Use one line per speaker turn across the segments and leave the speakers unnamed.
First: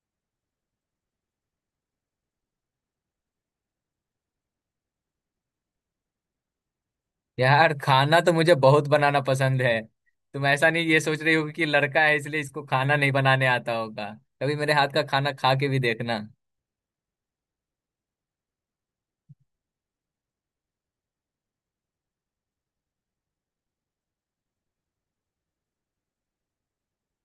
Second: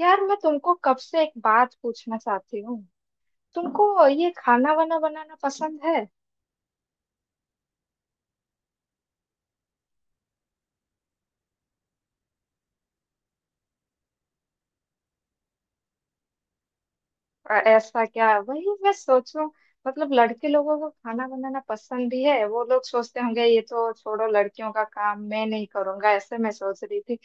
यार मैं तुमको कब से एक बात पूछना चाहती हूँ। तुमको ये खाना वाना बनाना पसंद है?
यार खाना तो मुझे बहुत बनाना पसंद है। तुम ऐसा नहीं ये सोच रही होगी कि लड़का है इसलिए इसको खाना नहीं बनाने आता होगा। कभी मेरे हाथ का खाना खा के भी देखना।
ऐसा क्या वही मैं सोचूं। मतलब लड़के लोगों को खाना बनाना पसंद भी है, वो लोग सोचते होंगे ये तो छोड़ो लड़कियों का काम मैं नहीं करूंगा, ऐसे मैं सोच रही थी।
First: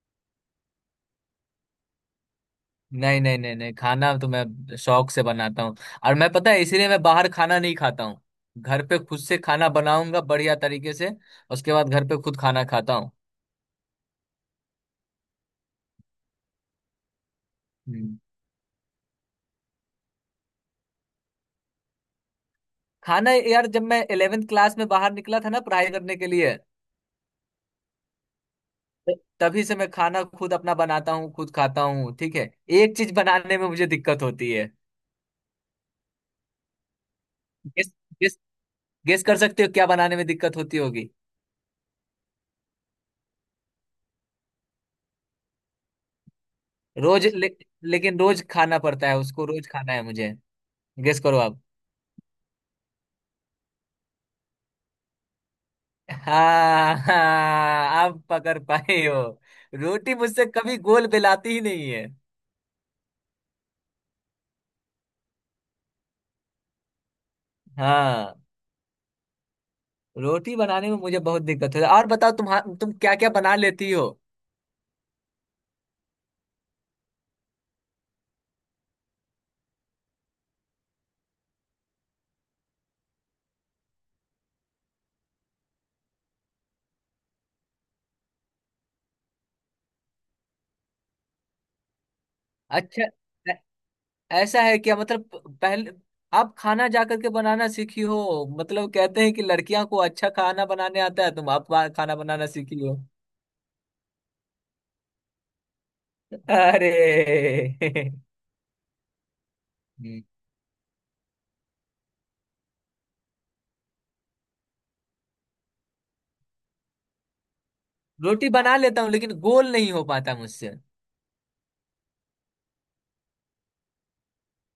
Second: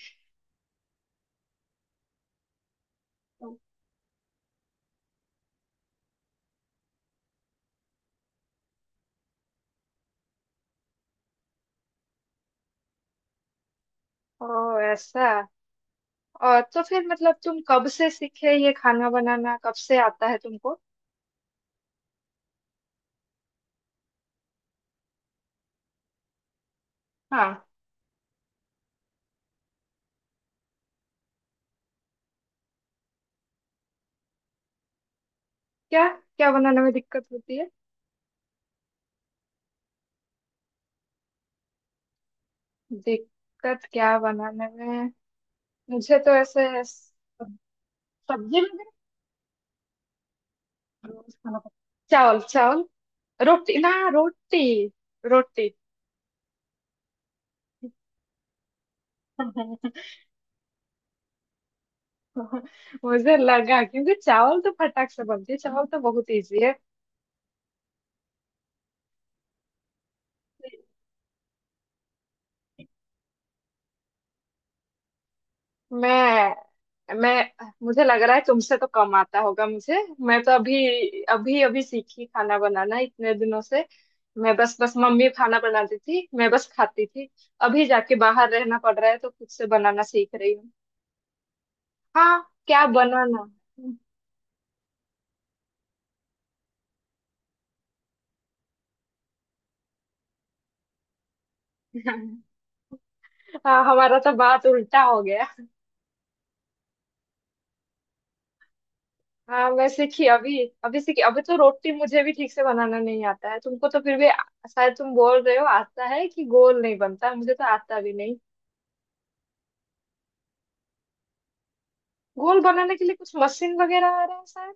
नहीं नहीं नहीं नहीं, खाना तो मैं शौक से बनाता हूँ। और मैं पता है इसलिए मैं बाहर खाना नहीं खाता हूँ। घर पे खुद से खाना बनाऊंगा बढ़िया तरीके से। उसके बाद घर पे खुद खाना खाता हूँ।
ओ ऐसा। और तो फिर मतलब तुम कब से
हम्म।
सीखे ये खाना बनाना, कब से आता है तुमको?
खाना यार, जब मैं 11वीं क्लास में बाहर निकला था ना पढ़ाई करने के लिए,
हाँ।
तो तभी से मैं खाना खुद अपना बनाता हूँ, खुद खाता हूँ। ठीक है। एक चीज बनाने में मुझे दिक्कत होती है।
क्या क्या बनाने में दिक्कत होती है?
गेस। गेस। गेस कर सकते हो क्या बनाने में दिक्कत होती होगी?
दिक्कत क्या बनाने में? मुझे तो ऐसे।
रोज ले,
सब्जी
लेकिन रोज
में
खाना
भी।
पड़ता है, उसको रोज खाना है मुझे। गेस
रोज
करो
खाना
आप।
पड़ता। चावल चावल। रोटी ना रोटी। रोटी।
हाँ, हाँ, आप पकड़ पाए हो। रोटी मुझसे कभी गोल बेलाती ही नहीं है।
मुझे लगा क्योंकि चावल तो फटाक से बनती है, चावल तो बहुत इजी है।
हाँ। रोटी बनाने में मुझे बहुत दिक्कत होती है। और बताओ, तुम क्या क्या बना लेती हो?
मैं, मुझे लग रहा है तुमसे तो कम आता होगा मुझे। मैं तो अभी अभी अभी सीखी खाना बनाना इतने दिनों से। मैं बस बस मम्मी खाना बनाती थी, मैं बस खाती थी। अभी जाके बाहर रहना पड़ रहा है तो खुद से बनाना सीख रही हूँ। हाँ, क्या
अच्छा।
बनाना।
ऐ- ऐसा है क्या, मतलब पहले आप खाना जा करके बनाना सीखी हो? मतलब कहते हैं कि लड़कियां को अच्छा खाना बनाने आता है, तुम आप खाना बनाना सीखी हो?
हाँ, हमारा तो बात उल्टा हो गया।
अरे!
हाँ, मैं
हम्म,
सीखी अभी। अभी सीखी। अभी तो रोटी मुझे भी ठीक से बनाना नहीं आता है, तुमको तो फिर भी शायद तुम बोल रहे हो आता है कि गोल नहीं बनता, मुझे तो आता भी नहीं।
रोटी बना लेता हूँ लेकिन गोल नहीं हो पाता मुझसे।
गोल बनाने के लिए कुछ मशीन वगैरह आ रहा है शायद।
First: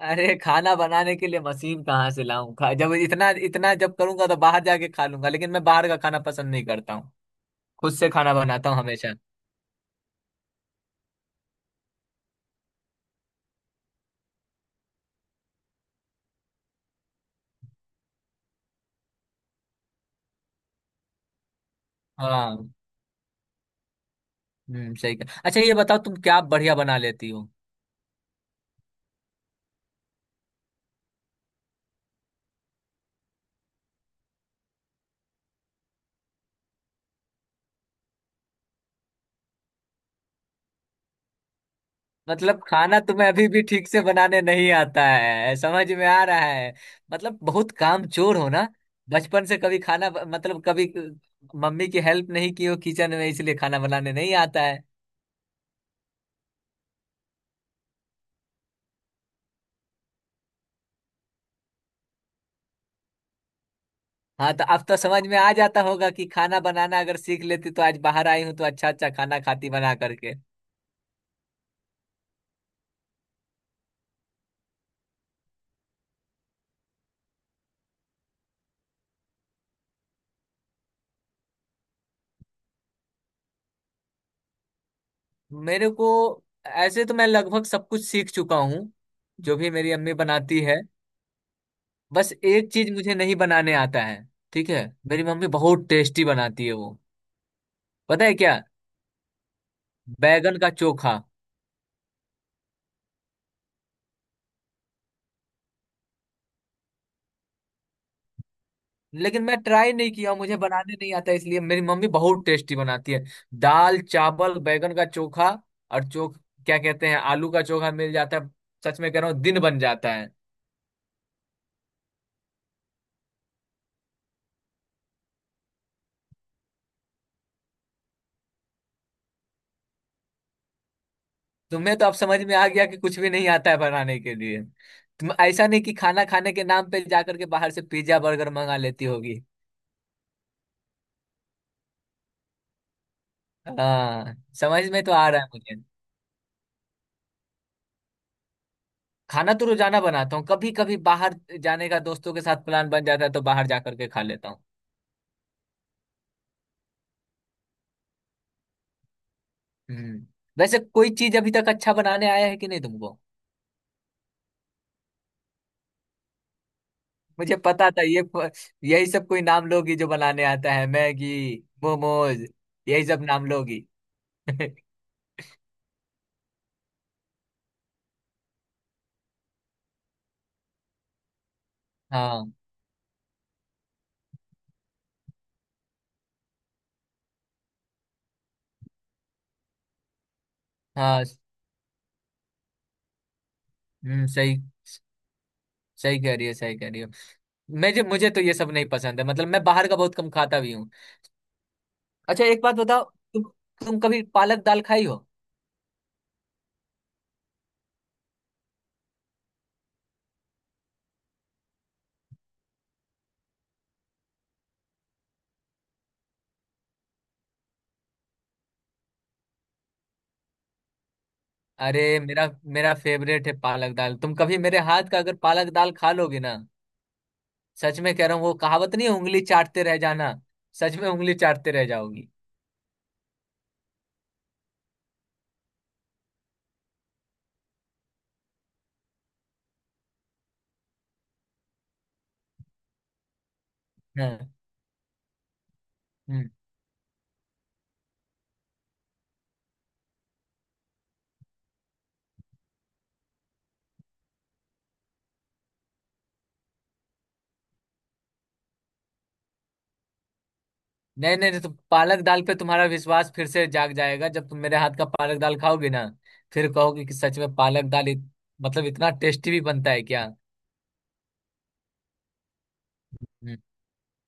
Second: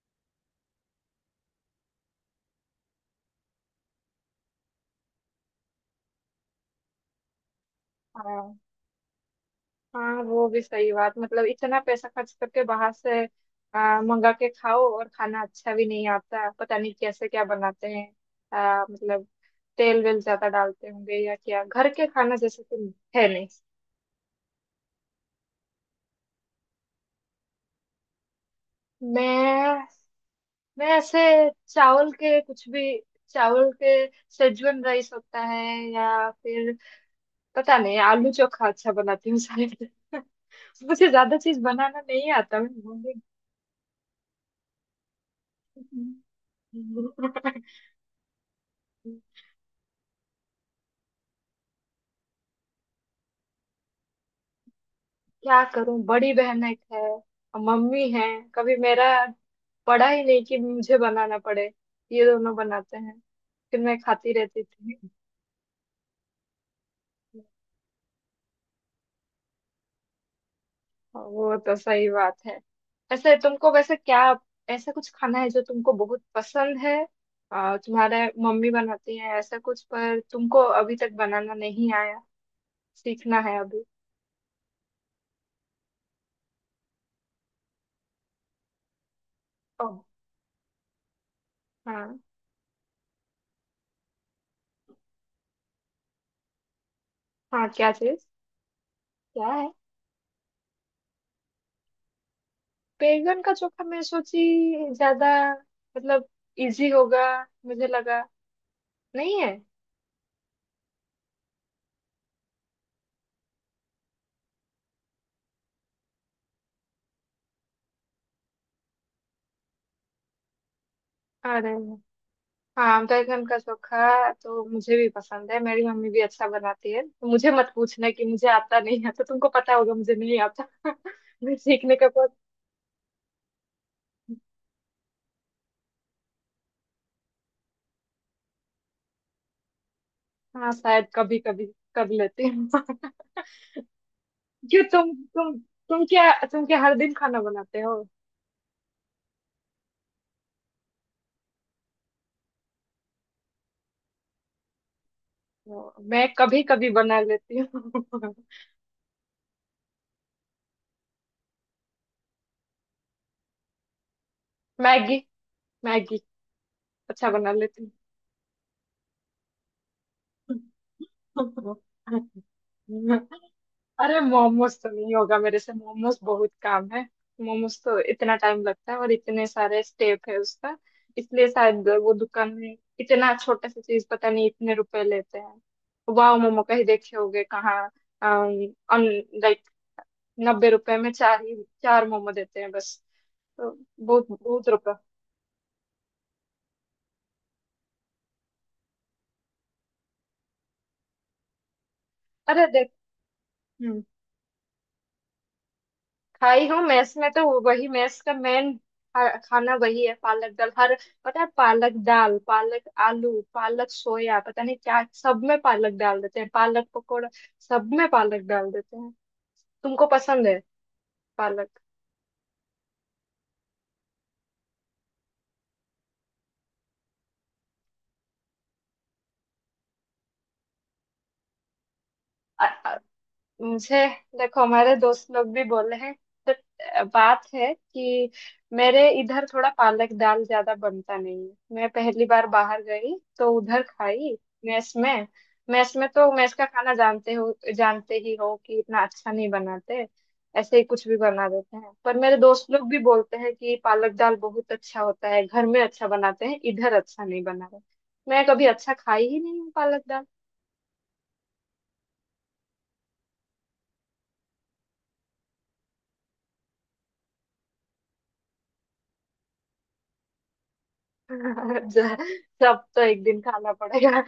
अरे, खाना बनाने के लिए मशीन कहाँ से लाऊं, खा जब इतना इतना जब करूंगा तो बाहर जाके खा लूंगा, लेकिन मैं बाहर का खाना पसंद नहीं करता हूँ। खुद से खाना
हाँ।
बनाता हूँ हमेशा।
हाँ, वो भी सही बात। मतलब इतना पैसा खर्च करके बाहर से मंगा के खाओ, और खाना अच्छा भी नहीं आता, पता नहीं कैसे क्या बनाते हैं। मतलब तेल वेल ज्यादा डालते होंगे या क्या, घर के खाना जैसे
हाँ।
तो है नहीं।
सही कहा। अच्छा ये बताओ, तुम क्या बढ़िया बना लेती हो?
मैं मैं ऐसे, चावल के कुछ भी। चावल के सेजवन राइस होता है। या फिर पता नहीं, आलू चोखा अच्छा बनाती हूँ शायद। मुझे ज्यादा चीज बनाना नहीं आता।
मतलब खाना तुम्हें अभी भी ठीक से बनाने नहीं आता है, समझ में आ रहा है। मतलब बहुत कामचोर हो ना। बचपन से कभी खाना, मतलब कभी मम्मी की हेल्प नहीं की हो किचन में, इसलिए खाना बनाने नहीं आता है।
क्या करूं, बड़ी बहन एक है और मम्मी है। कभी मेरा पड़ा ही नहीं कि मुझे बनाना पड़े। ये दोनों बनाते हैं, फिर मैं खाती
हाँ,
रहती
तो अब तो
थी।
समझ में आ जाता होगा कि खाना बनाना अगर सीख लेती तो आज बाहर आई हूँ तो अच्छा अच्छा खाना खाती बना करके।
वो तो सही बात है। ऐसे तुमको वैसे क्या, ऐसा कुछ खाना है जो तुमको बहुत पसंद है? तुम्हारे मम्मी बनाती है ऐसा कुछ, पर तुमको अभी तक बनाना नहीं आया, सीखना है अभी।
मेरे को ऐसे तो मैं लगभग सब कुछ सीख चुका हूँ, जो भी
ओ।
मेरी अम्मी बनाती है।
हाँ।
बस एक चीज मुझे नहीं बनाने आता है। ठीक है, मेरी मम्मी बहुत टेस्टी बनाती है वो।
हाँ, क्या
पता
चीज?
है क्या?
क्या है?
बैगन का चोखा।
बैगन का चोखा मैं सोची ज्यादा, मतलब इजी होगा, मुझे लगा नहीं
लेकिन
है।
मैं ट्राई नहीं किया, मुझे बनाने नहीं आता, इसलिए मेरी मम्मी बहुत टेस्टी बनाती है। दाल, चावल, बैगन का चोखा, और चोख क्या कहते हैं, आलू का चोखा मिल जाता है। सच में कह रहा हूँ, दिन बन जाता है।
अरे हाँ, बैगन का चोखा तो मुझे भी पसंद है, मेरी मम्मी भी अच्छा बनाती है। तो मुझे मत पूछना कि मुझे आता नहीं आता, तुमको पता होगा मुझे नहीं आता। मैं
तो
सीखने
मैं, तो
का
अब
बहुत।
समझ में आ गया कि कुछ भी नहीं आता है बनाने के लिए। तुम ऐसा नहीं कि खाना खाने के नाम पे जाकर के बाहर से पिज्जा बर्गर मंगा लेती होगी?
हाँ, शायद कभी कभी कर लेती हूँ।
हाँ,
क्यों,
समझ में
तुम
तो आ रहा है
तुम
मुझे।
तुम क्या तुम क्या हर दिन खाना बनाते हो?
खाना तो रोजाना बनाता हूँ, कभी कभी बाहर जाने का दोस्तों के साथ प्लान बन जाता है तो बाहर जाकर के खा लेता हूँ।
तो मैं कभी कभी बना लेती हूँ।
हम्म वैसे कोई चीज अभी तक अच्छा बनाने आया है कि नहीं तुमको?
मैगी। मैगी अच्छा बना
मुझे
लेती
पता था, ये यही सब कोई नाम लोगी जो बनाने आता है, मैगी,
हूँ।
मोमोज, यही सब नाम लोगी।
अरे, मोमोज तो नहीं होगा मेरे से, मोमोज बहुत काम है। मोमोज तो इतना टाइम लगता है और इतने सारे स्टेप है उसका। इसलिए शायद वो
हाँ,
दुकान में इतना छोटा सा चीज पता नहीं इतने रुपए लेते हैं। वाह, मोमो का ही देखे होगे कहाँ। लाइक, 90 रुपए में
हाँ।
चार ही, चार मोमो देते हैं बस। तो बहुत
सही,
बहुत रुपए।
सही कह रही हो, सही कह रही हो। मुझे मुझे तो ये सब नहीं पसंद है, मतलब मैं बाहर का बहुत कम खाता भी हूँ। अच्छा एक
अरे
बात
देख।
बताओ, तुम तुम
हम्म।
कभी पालक दाल खाई हो?
खाई हूँ मेस में तो। वही मेस का मेन खाना वही है, पालक दाल हर। पता है, पालक दाल, पालक आलू, पालक सोया, पता नहीं क्या सब में पालक डाल देते हैं, पालक पकौड़ा, सब में पालक डाल देते हैं। तुमको पसंद है पालक?
अरे, मेरा मेरा फेवरेट है पालक दाल। तुम कभी मेरे हाथ का अगर पालक दाल खा लोगे ना, सच में कह रहा हूँ, वो कहावत नहीं है, उंगली चाटते रह जाना, सच में उंगली चाटते रह जाओगी।
मुझे, देखो हमारे दोस्त लोग भी बोले हैं, तो बात है कि मेरे इधर थोड़ा पालक दाल ज्यादा बनता नहीं है। मैं पहली बार बाहर गई तो उधर खाई,
हाँ।
मेस में। मेस में तो
हम्म।
मेस का खाना जानते हो, जानते ही हो कि इतना अच्छा नहीं बनाते। ऐसे ही कुछ भी बना देते हैं, पर मेरे दोस्त लोग भी बोलते हैं कि पालक दाल बहुत अच्छा होता है, घर में अच्छा बनाते हैं, इधर अच्छा नहीं बना रहे। मैं कभी अच्छा खाई ही नहीं हूँ पालक दाल।
नहीं नहीं नहीं, तो पालक दाल पे तुम्हारा विश्वास फिर से जाग जाएगा जब तुम मेरे हाथ का पालक दाल खाओगे ना। फिर कहोगे कि सच में पालक दाल मतलब इतना टेस्टी भी बनता है क्या?
जा- सब तो एक दिन
हम्म।
खाना पड़ेगा।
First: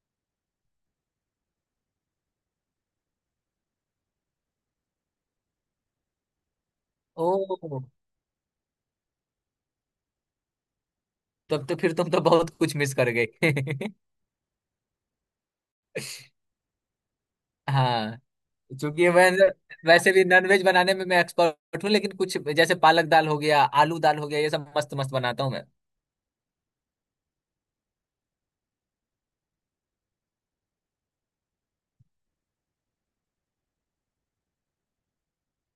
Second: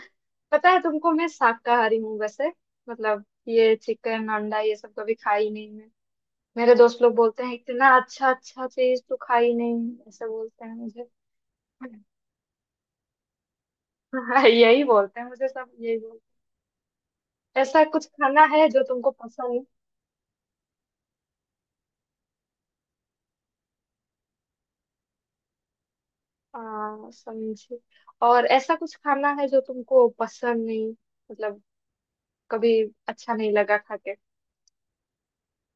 पता है तुमको, मैं शाकाहारी हूँ वैसे। मतलब ये चिकन अंडा ये सब कभी खाई नहीं मैं। मेरे दोस्त लोग बोलते हैं
ओह,
इतना अच्छा अच्छा चीज तो खाई नहीं, ऐसे बोलते हैं मुझे।
तब तो फिर तुम तो बहुत कुछ मिस कर गए।
हाँ, यही बोलते हैं मुझे सब, यही बोलते हैं। ऐसा कुछ
हाँ,
खाना है जो
क्योंकि
तुमको
मैं
पसंद?
वैसे भी नॉनवेज बनाने में मैं एक्सपर्ट हूँ, लेकिन कुछ जैसे पालक दाल हो गया, आलू दाल हो गया, ये सब मस्त मस्त बनाता हूँ मैं।
समझे। और ऐसा कुछ खाना है जो तुमको पसंद नहीं, मतलब कभी अच्छा नहीं लगा खा के?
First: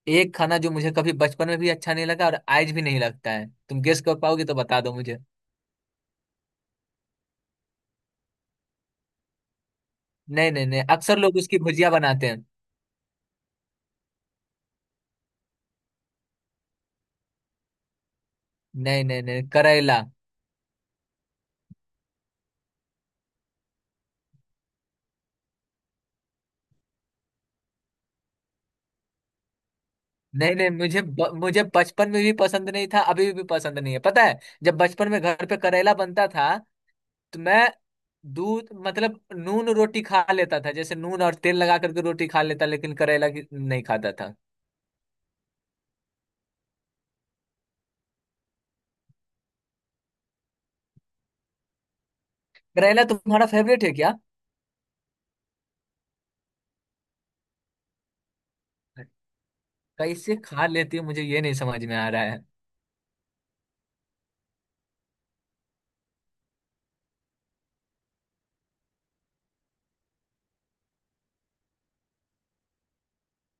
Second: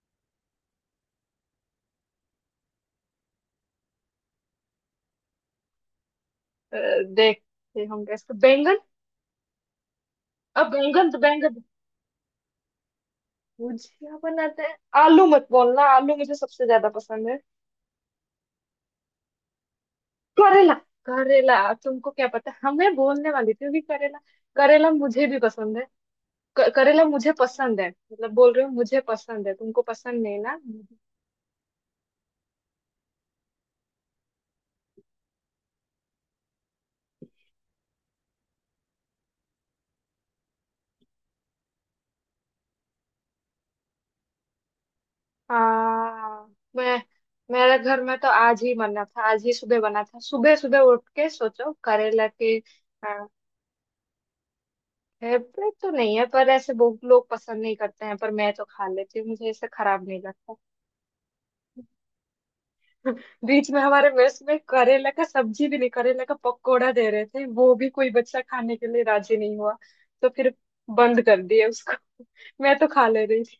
एक खाना जो मुझे कभी बचपन में भी अच्छा नहीं लगा और आज भी नहीं लगता है, तुम गेस कर पाओगे तो बता दो मुझे।
अ, देखते होंगे इसको, बैंगन?
नहीं नहीं
अब
नहीं,
बैंगन तो
अक्सर लोग उसकी
बैंगन
भुजिया बनाते हैं।
भुजिया बनाते हैं। आलू मत बोलना, आलू मुझे सबसे ज्यादा पसंद है।
नहीं नहीं नहीं, करेला।
करेला। करेला। तुमको क्या पता, हमें बोलने वाली थी भी करेला। करेला मुझे भी पसंद है। करेला मुझे पसंद है, मतलब बोल रही हूँ मुझे पसंद है, तुमको पसंद नहीं
नहीं
ना।
नहीं, मुझे मुझे बचपन में भी पसंद नहीं था, अभी भी पसंद नहीं है। पता है, जब बचपन में घर पे करेला बनता था तो मैं दूध, मतलब नून रोटी खा लेता था, जैसे नून और तेल लगा करके रोटी खा लेता, लेकिन करेला की नहीं खाता था।
हाँ। मैं, मेरे घर में तो आज ही बना था, आज ही सुबह बना था, सुबह सुबह उठ के सोचो करेला के।
करेला
हाँ,
तुम्हारा फेवरेट है क्या?
फेवरेट तो नहीं है, पर ऐसे बहुत लोग पसंद नहीं करते हैं पर मैं तो खा लेती हूँ, मुझे ऐसे खराब नहीं
कैसे
लगता।
खा लेती हो, मुझे ये नहीं समझ में आ रहा है।
बीच में हमारे मेस में करेला का सब्जी भी नहीं, करेला का पकोड़ा दे रहे थे, वो भी कोई बच्चा खाने के लिए राजी नहीं हुआ। तो फिर बंद कर दिया उसको। मैं तो खा ले रही थी।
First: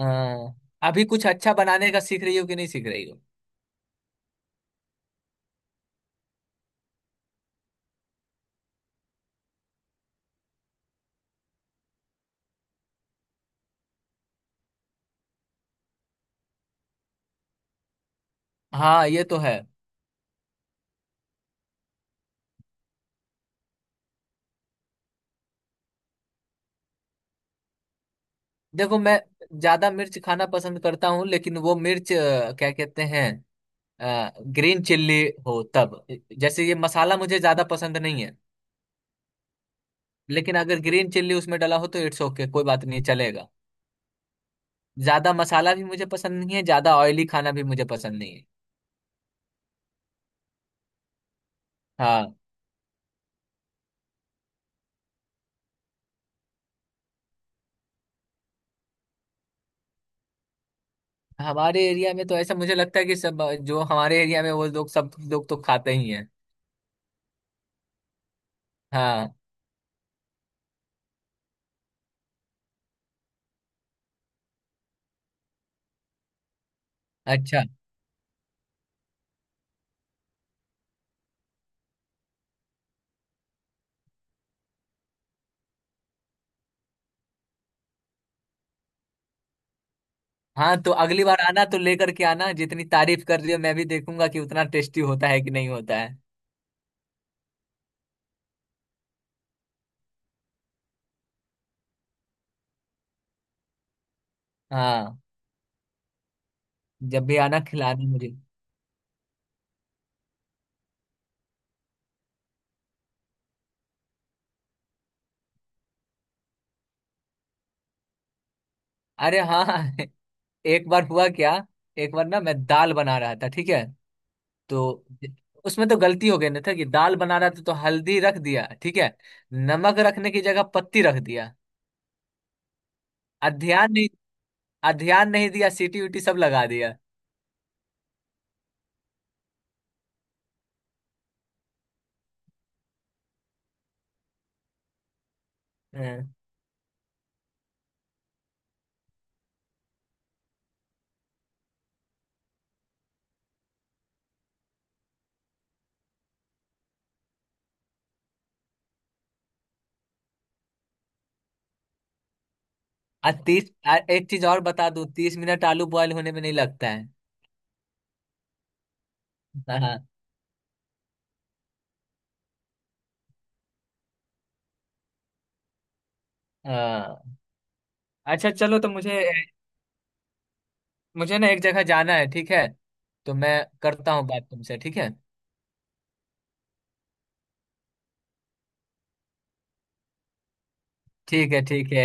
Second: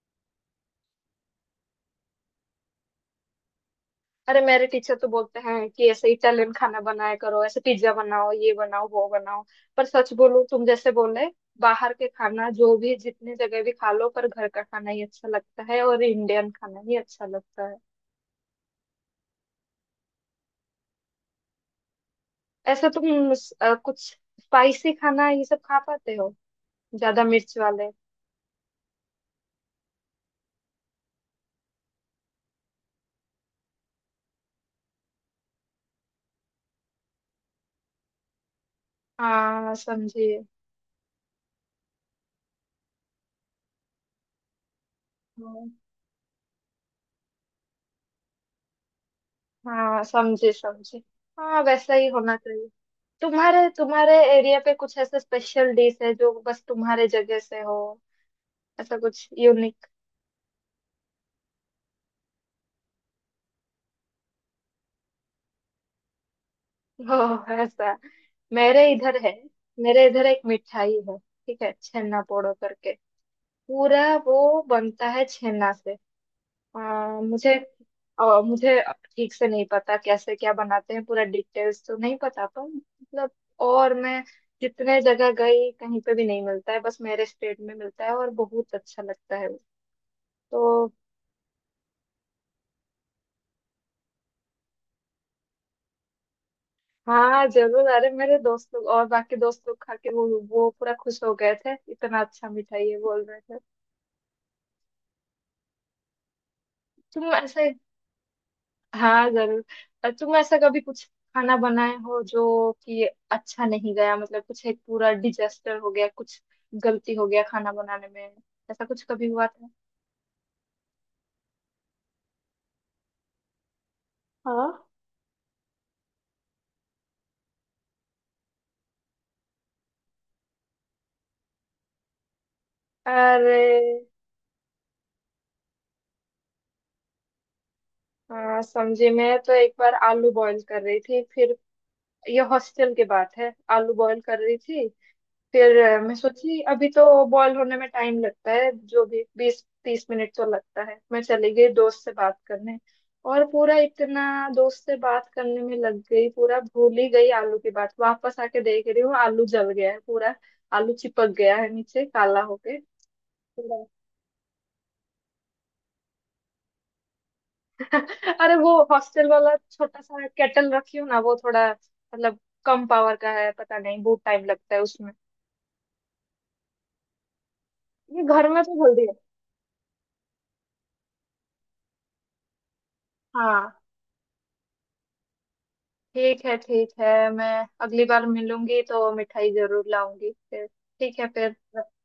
हाँ, अभी कुछ अच्छा बनाने का सीख रही हो कि नहीं सीख रही हो?
अरे मेरे टीचर तो बोलते हैं कि ऐसे इटालियन खाना बनाया करो, ऐसे पिज्जा बनाओ, ये बनाओ, वो बनाओ। पर सच बोलूं, तुम जैसे बोले, बाहर के खाना जो भी जितनी जगह भी खा लो, पर घर का खाना ही अच्छा लगता है, और इंडियन खाना ही अच्छा लगता है।
हाँ, ये तो है।
ऐसे तुम कुछ स्पाइसी खाना ये सब खा पाते हो, ज्यादा मिर्च वाले?
देखो, मैं ज्यादा मिर्च खाना पसंद करता हूँ, लेकिन वो मिर्च क्या कहते हैं, ग्रीन चिल्ली हो तब। जैसे ये मसाला मुझे ज्यादा पसंद नहीं है,
हाँ समझी।
लेकिन अगर ग्रीन चिल्ली उसमें डला हो तो इट्स ओके, कोई बात नहीं चलेगा। ज्यादा
हाँ।
मसाला भी मुझे पसंद नहीं है, ज्यादा ऑयली खाना भी मुझे पसंद नहीं है।
हाँ, समझी समझी। हाँ, वैसा ही
हाँ।
होना चाहिए। तुम्हारे तुम्हारे एरिया पे कुछ ऐसे स्पेशल डिश है जो बस तुम्हारे जगह से हो, ऐसा कुछ यूनिक
हमारे एरिया में तो ऐसा मुझे लगता है कि सब, जो हमारे एरिया में वो लोग, सब लोग तो खाते ही हैं।
हो ऐसा? मेरे इधर है।
हाँ।
मेरे इधर एक मिठाई है, ठीक है, छेना पोड़ो करके। पूरा वो बनता है छेना से। मुझे,
अच्छा।
मुझे ठीक से नहीं पता कैसे क्या बनाते हैं, पूरा डिटेल्स तो नहीं पता, पर मतलब, और मैं जितने जगह गई कहीं पे भी नहीं मिलता है, बस मेरे स्टेट में मिलता है, और बहुत अच्छा लगता है वो।
हाँ,
तो
तो अगली बार आना तो लेकर के आना, जितनी तारीफ कर रही हो, मैं भी देखूंगा कि उतना टेस्टी होता है कि नहीं होता है।
हाँ, जरूर। अरे मेरे दोस्त लोग और बाकी दोस्त लोग खा के वो पूरा खुश हो गए थे, इतना अच्छा मिठाई है बोल रहे थे।
हाँ,
तुम
जब भी आना
ऐसे,
खिलाना मुझे।
हाँ जरूर। तुम ऐसा कभी कुछ खाना बनाए हो जो कि अच्छा नहीं गया, मतलब कुछ एक पूरा डिजास्टर हो गया, कुछ गलती हो गया खाना बनाने में, ऐसा कुछ कभी
अरे
हुआ
हाँ!
था?
एक बार हुआ क्या, एक बार ना मैं दाल बना रहा था, ठीक है?
हाँ।
तो उसमें तो गलती हो गई ना, था कि दाल बना रहा था तो हल्दी रख दिया ठीक है, नमक रखने की जगह पत्ती रख दिया। और
अरे
ध्यान नहीं और ध्यान नहीं दिया, सीटी उटी सब लगा दिया।
हाँ, समझे। मैं तो एक बार आलू बॉईल कर रही थी, फिर, ये हॉस्टल की बात है, आलू बॉईल कर रही थी, फिर मैं
हाँ,
सोची अभी तो बॉयल होने में टाइम लगता है, जो भी 20-30 मिनट तो लगता है, मैं चली गई दोस्त से बात करने, और पूरा इतना दोस्त से बात करने में लग गई, पूरा भूल ही गई आलू की बात, वापस आके देख रही हूँ आलू जल गया है पूरा, आलू चिपक गया है नीचे काला होके
और तीस,
पूरा।
और एक चीज और बता दूं, 30 मिनट आलू बॉयल होने में नहीं लगता है।
अरे वो हॉस्टल वाला
हाँ,
छोटा सा केटल रखी हूँ ना, वो थोड़ा मतलब कम पावर का है पता नहीं, बहुत टाइम लगता है उसमें।
हाँ।
ये घर
अच्छा
में तो
चलो, तो
जल्दी है।
मुझे मुझे ना एक जगह जाना है, ठीक है। तो मैं
हाँ,
करता हूँ बात तुमसे, ठीक है?
ठीक है ठीक है। मैं अगली बार मिलूंगी तो मिठाई जरूर लाऊंगी फिर। ठीक है
ठीक
फिर।
है, ठीक है।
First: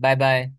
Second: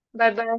Bye
bye
bye.
बाय।